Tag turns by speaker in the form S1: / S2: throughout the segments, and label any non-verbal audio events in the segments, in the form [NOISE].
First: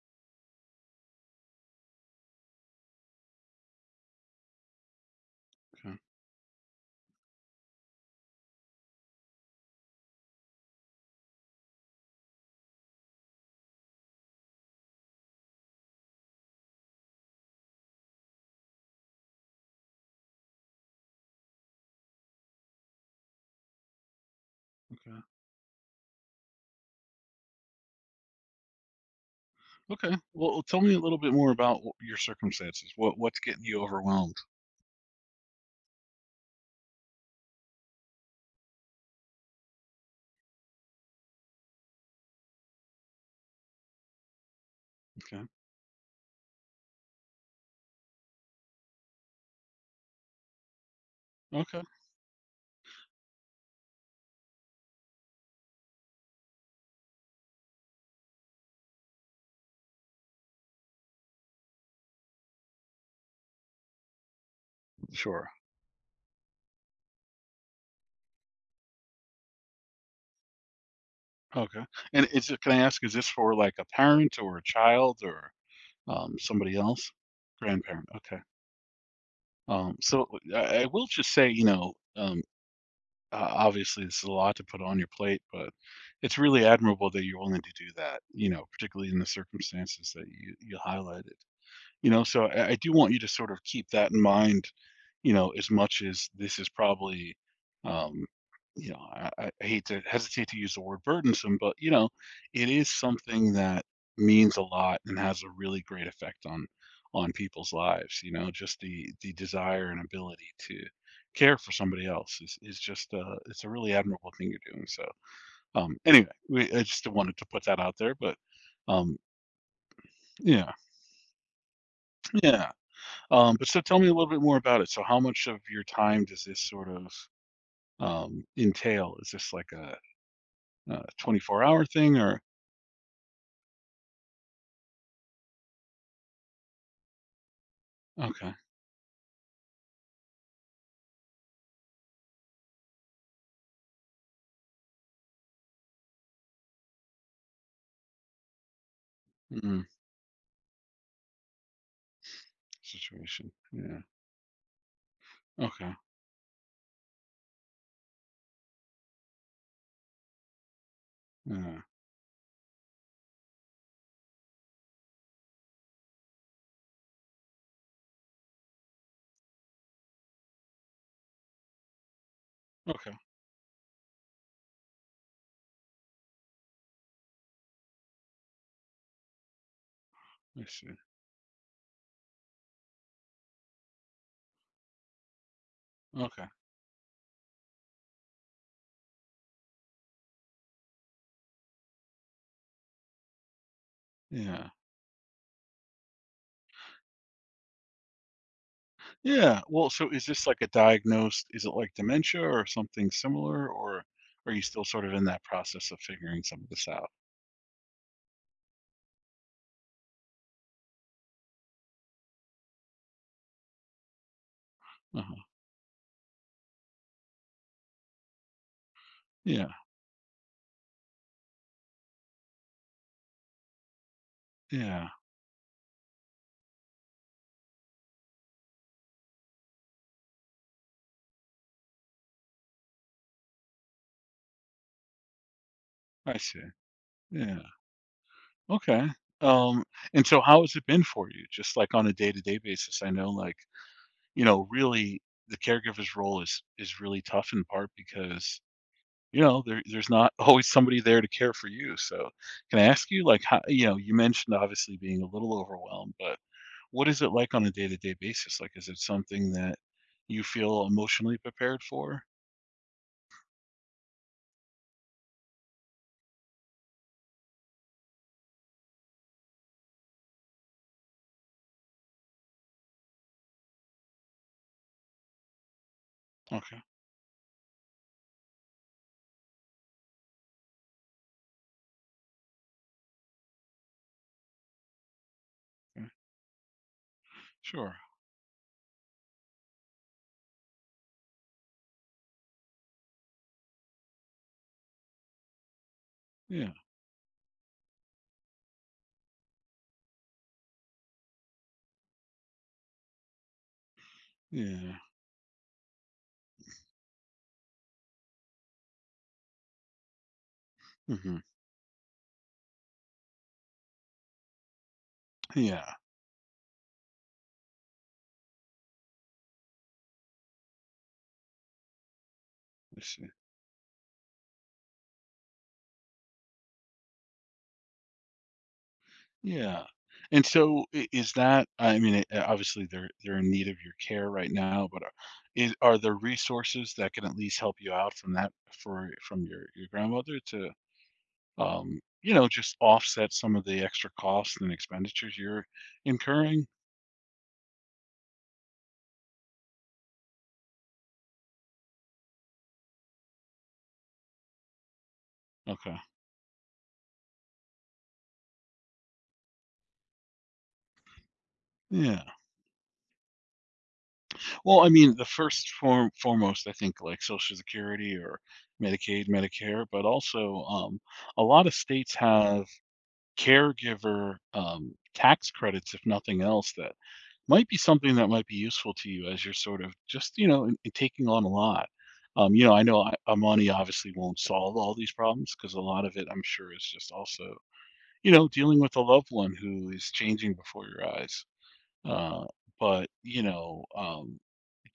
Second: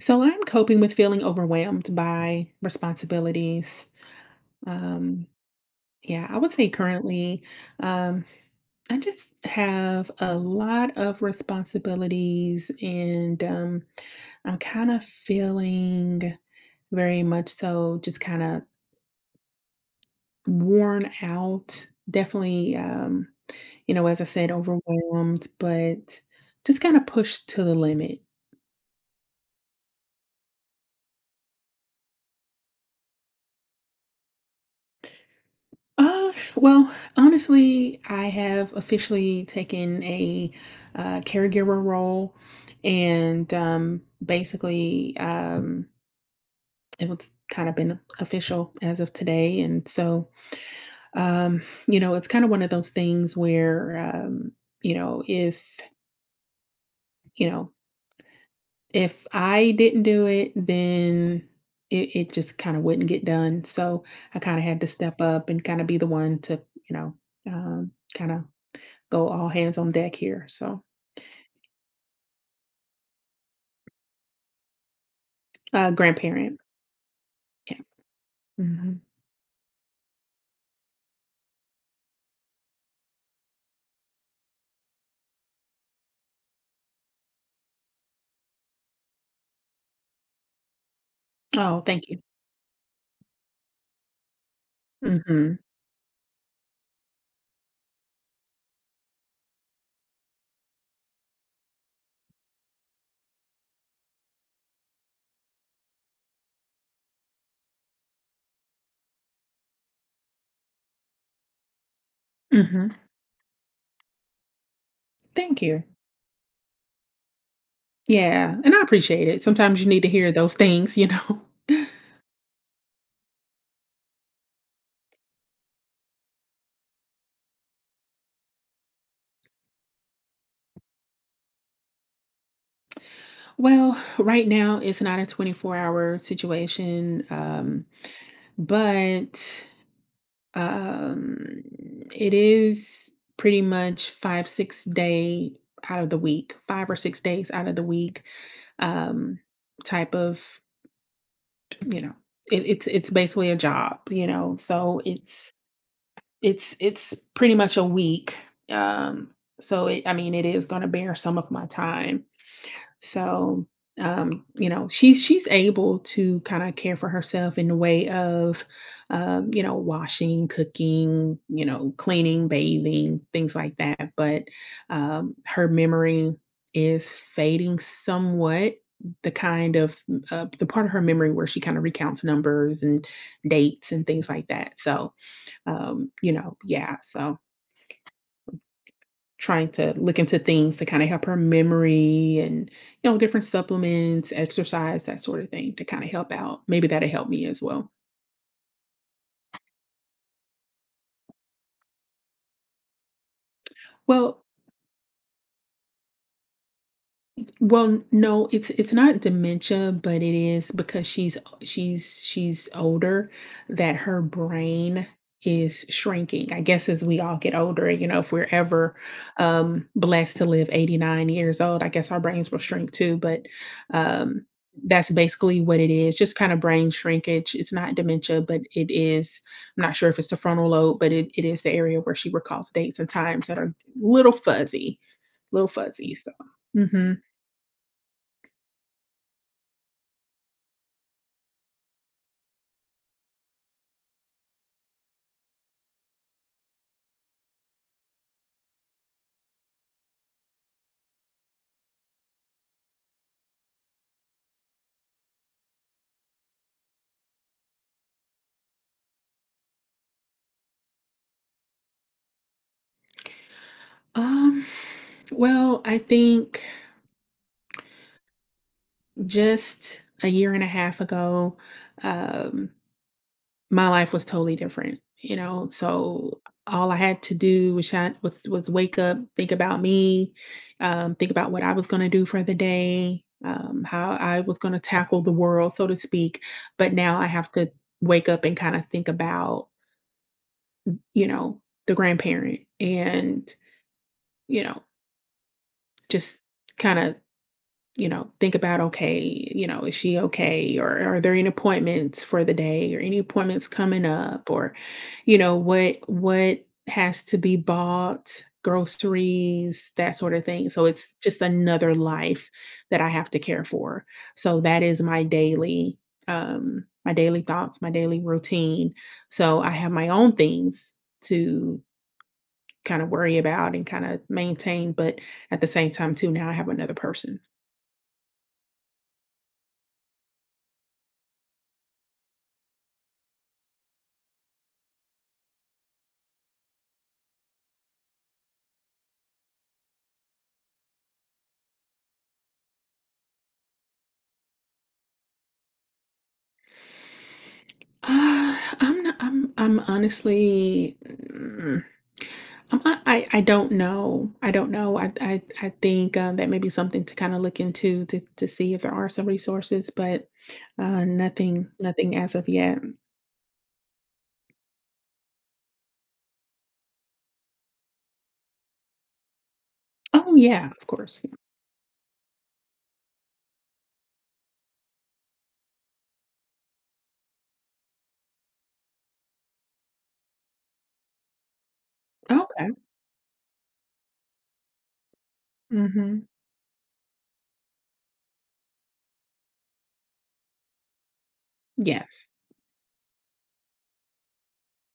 S1: So I'm coping with feeling overwhelmed by responsibilities. Um,
S2: Okay.
S1: yeah, I would say currently, um, I just have a lot of responsibilities, and I'm kind of feeling very much so just kind of worn out. Definitely, as I said,
S2: Okay.
S1: overwhelmed, but just kind of pushed to the limit.
S2: Okay. Well, tell me a little bit more about your circumstances. What's getting you overwhelmed?
S1: Well, honestly, I have officially taken a caregiver role, and basically,
S2: Okay.
S1: it was kind of been official as of today. And so, um,
S2: Okay.
S1: it's kind of one of those things where, you know, if you know, if I didn't do it, then it just kind of wouldn't get done. So I kind of had to step up
S2: Sure.
S1: and kind of be the one to, you know, um, kind of go all hands on deck here, so
S2: Okay. And is it, can I ask, is this for like a parent or a child or
S1: grandparent,
S2: somebody else?
S1: yeah.
S2: Grandparent. Okay.
S1: Mhm.
S2: So I will just say, obviously this is a lot to put on your plate, but it's really admirable that you're willing to do that. You know, particularly in the circumstances that you highlighted.
S1: Oh, thank
S2: You
S1: you.
S2: know, so I do want you to sort of keep that in mind, you know,
S1: Mhm,
S2: as much as this is probably, um, you know, I hate to hesitate to use the word burdensome, but you know, it is something that means a lot and has a really great effect on people's lives. You know, just the desire and ability to care for somebody else is is
S1: mhm.
S2: just uh it's a really admirable thing you're doing. So
S1: Thank you.
S2: anyway, I just wanted to put that out there, but
S1: Yeah, and I
S2: um
S1: appreciate it, sometimes you need to hear those
S2: yeah,
S1: things, you know? [LAUGHS]
S2: yeah. But so tell me a little bit more about it. So how much of your time does this sort of entail? Is this like a 24-hour thing or
S1: Well, right now, it's not a 24-hour situation,
S2: okay
S1: but, um, it is pretty much 5 or 6 days out of the week, um,
S2: mm,
S1: type of you know, it's basically
S2: situation?
S1: a job,
S2: Yeah.
S1: you know. So it's
S2: Okay.
S1: it's it's pretty much a week. Um, so it, I mean, it is going to bear some of my
S2: Yeah.
S1: time so, you know, she's able to kind of care for herself in the way of, you know, washing, cooking, you know, cleaning,
S2: Okay.
S1: bathing, things like that. But her memory is fading somewhat. The kind of
S2: I
S1: the part of
S2: see.
S1: her memory where she kind of recounts numbers and dates and things like that. So, you
S2: Okay.
S1: know, yeah. So trying to look into things to kinda help her memory and, you know, different supplements,
S2: Yeah.
S1: exercise, that sort of thing to kinda help out. Maybe that'll help me as well.
S2: Yeah. Well, so is this like a diagnosed? Is it like dementia or something similar, or
S1: Well,
S2: are you still sort of in that process of figuring some of this out?
S1: Well, no, it's not dementia, but it is because she's older that her brain
S2: Uh-huh.
S1: is shrinking. I guess as we all get older, you know, if we're ever
S2: Yeah.
S1: blessed to live 89 years old, I guess our brains will shrink too, but um
S2: Yeah.
S1: that's basically what it is. Just kind of brain shrinkage. It's not dementia, but it is, I'm not sure if it's the frontal lobe, but it is the area where she recalls dates and times that are little fuzzy, little fuzzy. So,
S2: I see.
S1: mhm.
S2: Yeah. Okay. Um, and so how has it been for you? Just like on a day-to-day basis, I know like, you know, really the caregiver's role is really tough in part because, you know, there's not [LAUGHS] always somebody there to care for you. So can I ask you like how, you know, you mentioned obviously being a little overwhelmed, but what is it like on a day-to-day basis? Like is it something that you feel emotionally prepared for?
S1: Um, well, I think just a year and a half ago, um, my life was totally different, you know. So
S2: Okay.
S1: all I had to do was was wake up, think about me, think about what I was going to do for the day, how I was going to tackle the world, so to
S2: Okay.
S1: speak. But now I have to
S2: Sure.
S1: wake up and kind of think about, you know, the grandparent and, you know, just
S2: Yeah.
S1: kind of think about, okay, you know, is she okay? Or are there any appointments for the day or any appointments coming up? Or,
S2: Yeah.
S1: you know, what has to be bought, groceries, that sort of thing. So it's
S2: Hmm.
S1: just another life that I have to care for. So that is
S2: Yeah.
S1: my daily thoughts, my daily routine. So I have my own things to
S2: I
S1: kind of
S2: see.
S1: worry about and kind of maintain. But at the same time, too, now I have another person.
S2: Yeah. And so I is that, I mean, obviously, they're in need of your care right now, but are there resources that can at least help you out from that for from your grandmother to, you know, just offset some of the extra costs and expenditures you're incurring?
S1: I'm not, I'm honestly, I don't know. I don't know. I
S2: Okay.
S1: think that may be something to kind of look into to see if there are some resources, but nothing nothing
S2: Yeah.
S1: as of yet.
S2: Well, I mean, the first form foremost, I think, like, Social Security or Medicaid, Medicare, but
S1: Oh
S2: also,
S1: yeah, of course.
S2: a lot of states have caregiver, tax credits, if nothing else, that might be something that might be useful to you as you're sort of just, you know, and taking on a lot. You
S1: Okay.
S2: know, I know money obviously won't solve all these problems because a lot of
S1: Mm-hmm.
S2: it, I'm sure, is just also, you know, dealing with a loved one who is changing before your eyes.
S1: Yes.
S2: Uh, but, you know,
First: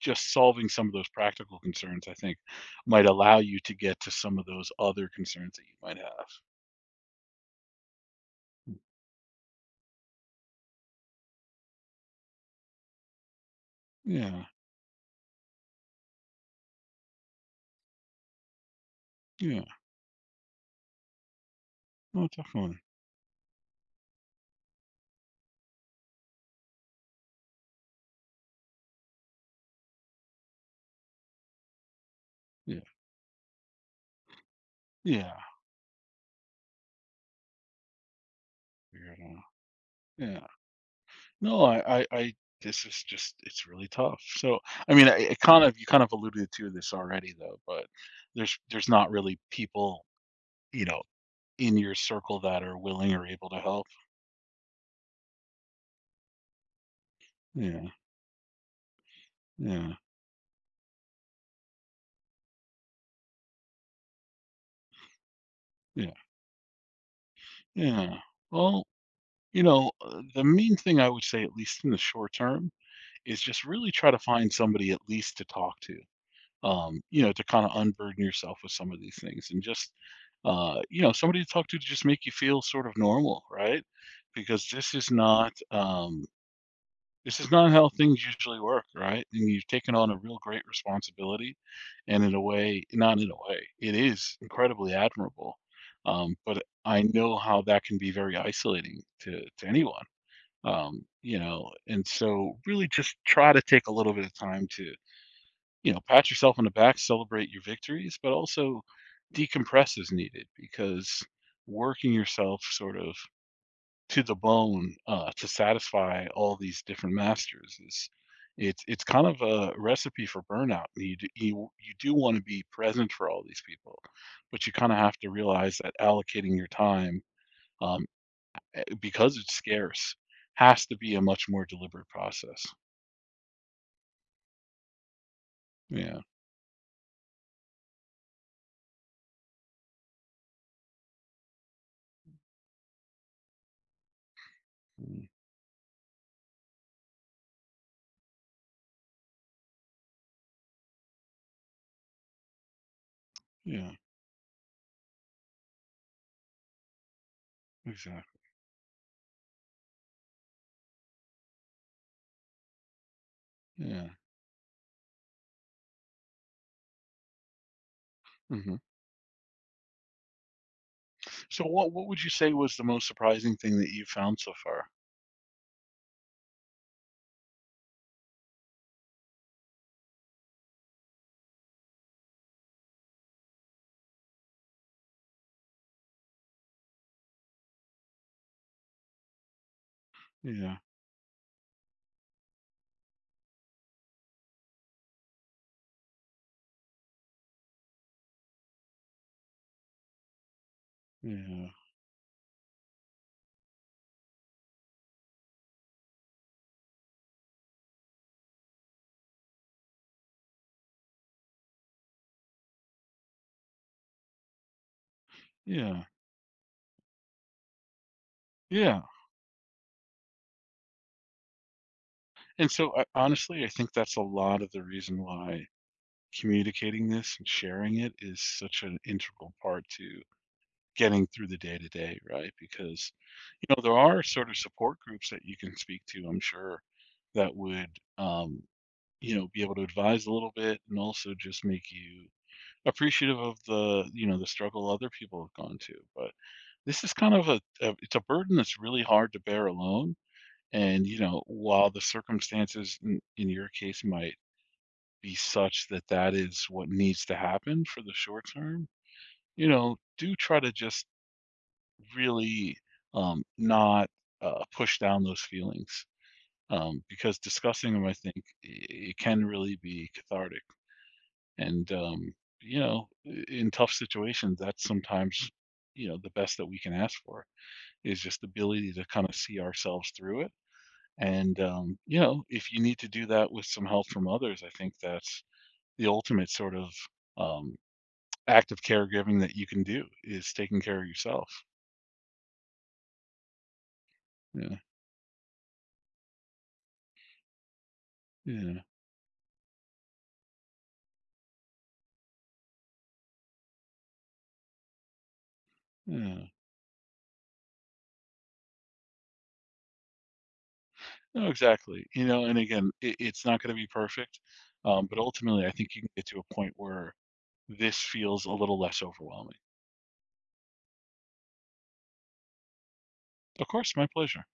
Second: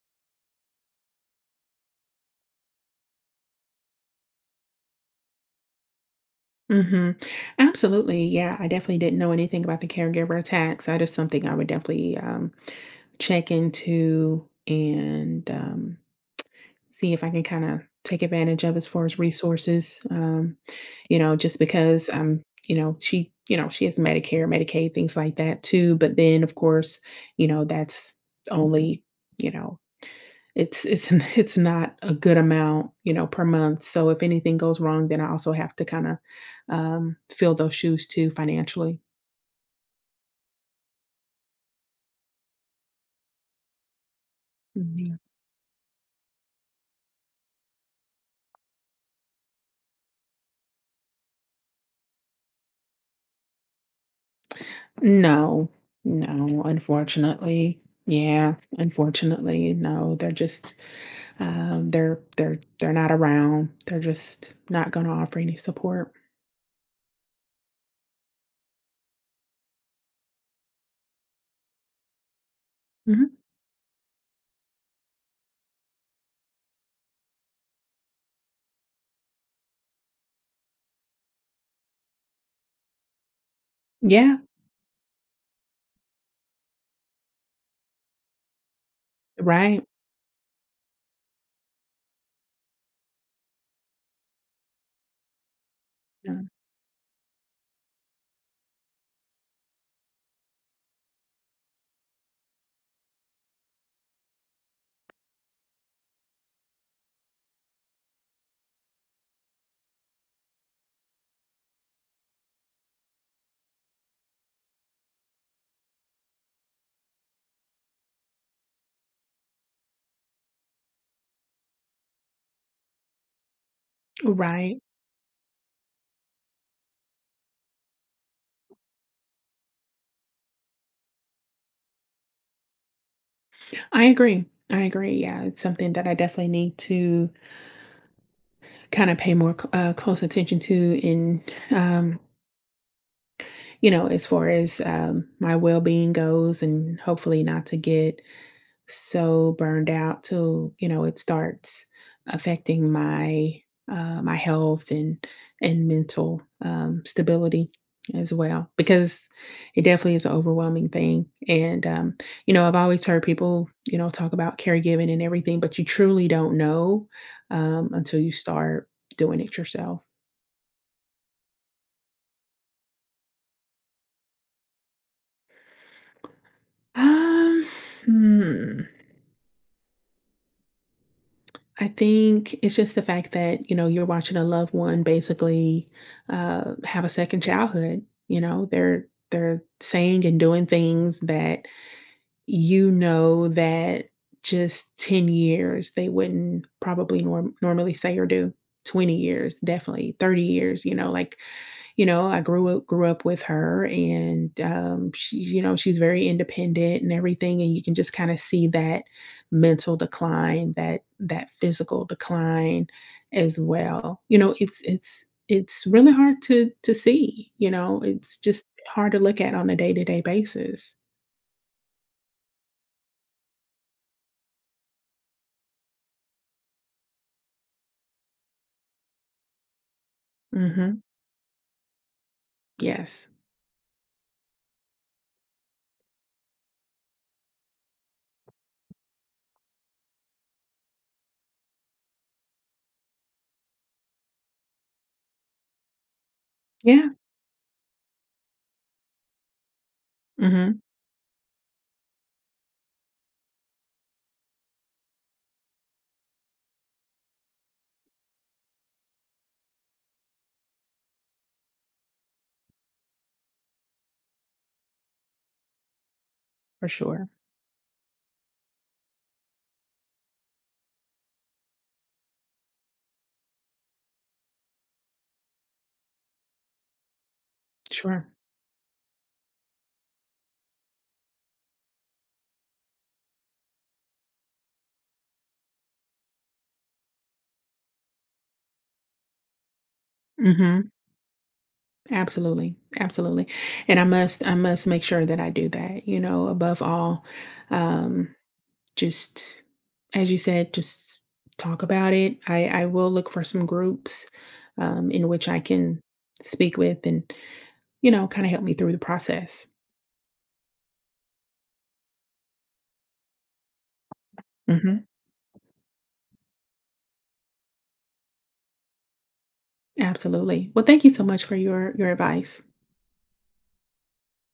S2: just solving some of those practical concerns, I think, might allow you to get to some of those other concerns that you might have.
S1: Mm-hmm. Absolutely. Yeah, I definitely didn't know anything about the caregiver tax. That is something I would definitely check into
S2: Yeah.
S1: and see if I can kinda take advantage of as far as
S2: Yeah.
S1: resources, you know, just because,
S2: Oh,
S1: um, you
S2: definitely.
S1: know, she you know, she has Medicare, Medicaid, things like that too, but then, of course, you know, that's only, you know, it's [LAUGHS] it's not a good
S2: Yeah.
S1: amount, you know, per month, so if anything goes wrong, then I
S2: Yeah.
S1: also have to kinda, fill those shoes too financially.
S2: Weirdo. Yeah. No, this is just, it's really tough. So, I mean,
S1: Mhm.
S2: it kind of, you kind of alluded to this already though, but there's not really people, you know, in your circle that are willing or able to help.
S1: No. No, unfortunately.
S2: Yeah.
S1: Yeah, unfortunately,
S2: Yeah.
S1: no, they're just they're not around. They're just not gonna offer any
S2: Yeah.
S1: support.
S2: Yeah. Well, you know, the main thing I would say, at least in the short term,
S1: Mhm.
S2: is just really try to find somebody at least to talk to. Um, you know, to kind of unburden yourself with some of these things and just, you know, somebody to talk to just make you feel sort of normal, right?
S1: Yeah,
S2: Because this is not how things usually work, right? And you've
S1: right.
S2: taken on a real great responsibility, and in a way, not in a way, it is incredibly admirable.
S1: Yeah,
S2: But I know how that can be very isolating to anyone, you know. And so, really, just try to take a little bit of time to, you know, pat yourself on the back, celebrate your victories, but also decompress as needed because working yourself sort of to the bone, to satisfy all these different masters is it's kind of a recipe for burnout. You do, you do want to be present for all these people, but you
S1: right.
S2: kind of have to realize that allocating your time, um, because it's scarce has to be a much more deliberate process.
S1: I agree. I agree. Yeah, it's something that I
S2: Yeah.
S1: definitely need to kind of pay more c close attention to in, um, you know, as far as,
S2: Mm.
S1: my well-being goes and hopefully not to get so burned out till, you know, it starts affecting my
S2: Yeah.
S1: my health and mental stability as
S2: Exactly.
S1: well because it definitely is an overwhelming thing and you know, I've always heard people, you
S2: Yeah.
S1: know, talk about caregiving and everything, but you truly don't know until you
S2: Mhm.
S1: start doing it yourself.
S2: So what would you say was the most surprising thing that you found so far?
S1: um, hmm. I think it's just the fact that, you know, you're watching a loved one basically have a second childhood. You know, they're saying and doing
S2: Yeah,
S1: things that you know that just 10 years they wouldn't probably normally say or do. 20 years, definitely. 30 years, you know, like
S2: yeah,
S1: you know, I grew up with her and, she she's very independent and everything, and you can just kinda see that mental decline, that physical decline as well. You know, it's it's
S2: yeah,
S1: really hard to see, you know, it's just
S2: yeah.
S1: hard to look at on a day-to-day basis.
S2: And so honestly, I think that's a lot of the reason why communicating this and sharing it is such an integral part to
S1: Mhm.
S2: getting through the day to day, right? Because
S1: Yes.
S2: you know there are sort of support groups that you can speak to. I'm sure that would, um, you know, be able to advise a little bit and also just make you appreciative of the, you know, the struggle other people have gone to but this
S1: Yeah.
S2: is kind of a it's a burden that's really hard to bear alone,
S1: Mhm.
S2: and, you know, while the circumstances in your case might be such that that is what needs to happen for the short term, you know, do try to just really, not, push down those feelings,
S1: For sure.
S2: because discussing them, I think, I it can really be cathartic, and, you know, I in tough situations, that's sometimes, you know, the best that we can ask for. Is
S1: Sure.
S2: just the ability to kind of see ourselves through it. And, you know, if you need to do that with some help from others, I think that's the ultimate sort of, um, act of caregiving that you can do is taking
S1: Mhm.
S2: care of yourself.
S1: Absolutely, absolutely, and I
S2: Yeah,
S1: must make sure that I do that, you know, above all, um,
S2: yeah,
S1: just as you said, just talk about it. I will look for some groups in which I can
S2: yeah.
S1: speak with and, you know, kind of help me through the process.
S2: No, exactly. You know, and again, it's not going to be perfect,
S1: Hmm.
S2: but ultimately, I think you can get to a point where this feels a little less overwhelming.
S1: Absolutely. Well, thank you so much for your advice.
S2: Of course, my pleasure.